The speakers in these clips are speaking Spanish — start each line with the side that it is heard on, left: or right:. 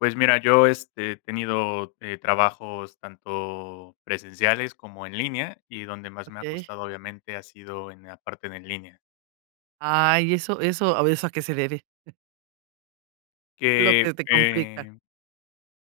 left: Pues mira, yo, este, he tenido, eh, trabajos tanto presenciales como en línea, y donde más me ha
right: Okey.
left: costado obviamente ha sido en la parte de en línea.
right: Ay, ¿eso eso, o eso a qué se debe? Lo que
left: Que,
right: te complica.
left: eh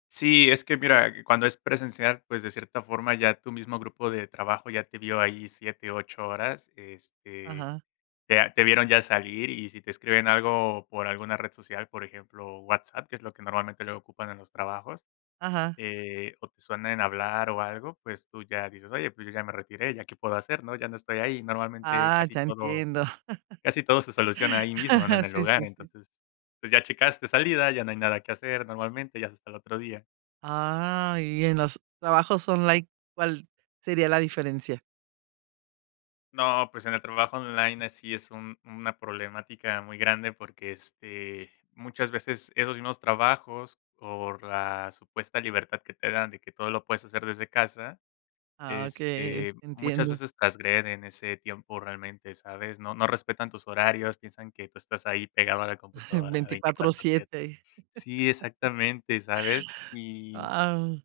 left: sí, es que mira, cuando es presencial, pues de cierta forma ya tu mismo grupo de trabajo ya te vio ahí 7, 8 horas, este,
right: Ajá.
left: te a te vieron ya salir, y si te escriben algo por alguna red social, por ejemplo, WhatsApp, que es lo que normalmente le ocupan en los trabajos,
right: Ajá.
left: eh, o te suena en hablar o algo, pues tú ya dices: "Oye, pues yo ya me retiré, ¿ya qué puedo hacer, no?, ya no estoy ahí". Normalmente,
right: Ah,
left: casi
right: ya
left: todo
right: entiendo.
left: casi todo se soluciona ahí mismo, ¿no?, en el
right: Sí,
left: lugar,
right: sí, sí.
left: entonces, pues ya checaste salida, ya no hay nada que hacer, normalmente, ya es hasta el otro día.
right: Ah, y en los trabajos online, ¿cuál sería la diferencia?
left: No, pues en el trabajo online, ahí sí es un una problemática muy grande, porque este, muchas veces esos mismos trabajos, por la supuesta libertad que te dan de que todo lo puedes hacer desde casa,
right: Ah, okey, es
left: este, muchas
right: entiendo.
left: veces trasgreden ese tiempo realmente, ¿sabes? No no respetan tus horarios, piensan que tú estás ahí pegado a la computadora
right: Veinticuatro
left: 24 7.
right: siete.
left: Sí, exactamente, ¿sabes?, y
right: Guau.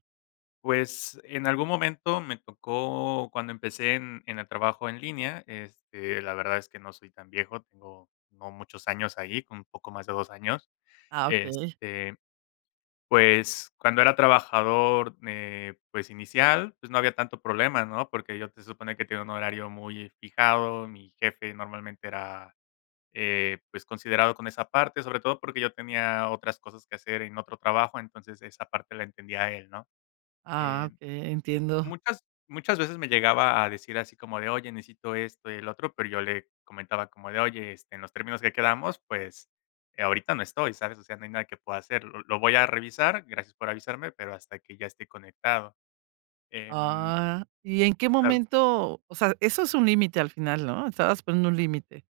left: pues en algún momento me tocó cuando empecé en en el trabajo en línea, este, la verdad es que no soy tan viejo, tengo no muchos años ahí, como un poco más de 2 años.
right: Ah, okey.
left: Este, pues cuando era trabajador, eh, pues inicial, pues no había tanto problema, ¿no? Porque yo te supone que tenía un horario muy fijado, mi jefe normalmente era, eh, pues considerado con esa parte, sobre todo porque yo tenía otras cosas que hacer en otro trabajo, entonces esa parte la entendía él, ¿no?
right: Ah,
left: Em,
right: okey, entiendo.
left: muchas muchas veces me llegaba a decir así como de: "Oye, necesito esto, y el otro", pero yo le comentaba como de: "Oye, este, en los términos que quedamos pues, eh, ahorita no estoy, ¿sabes?, o sea, no hay nada que pueda hacer, lo lo voy a revisar. Gracias por avisarme, pero hasta que ya esté conectado", em
right: Ah, ¿y en qué
left: Claro.
right: momento?, o sea, ¿eso es un límite al final, no? Estabas poniendo un límite: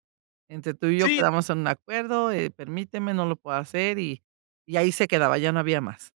right: "Entre tú y yo,
left: Sí.
right: ¿quedamos en un acuerdo?, eh, permíteme, no lo puedo hacer", y y ahí se quedaba, ya no había más.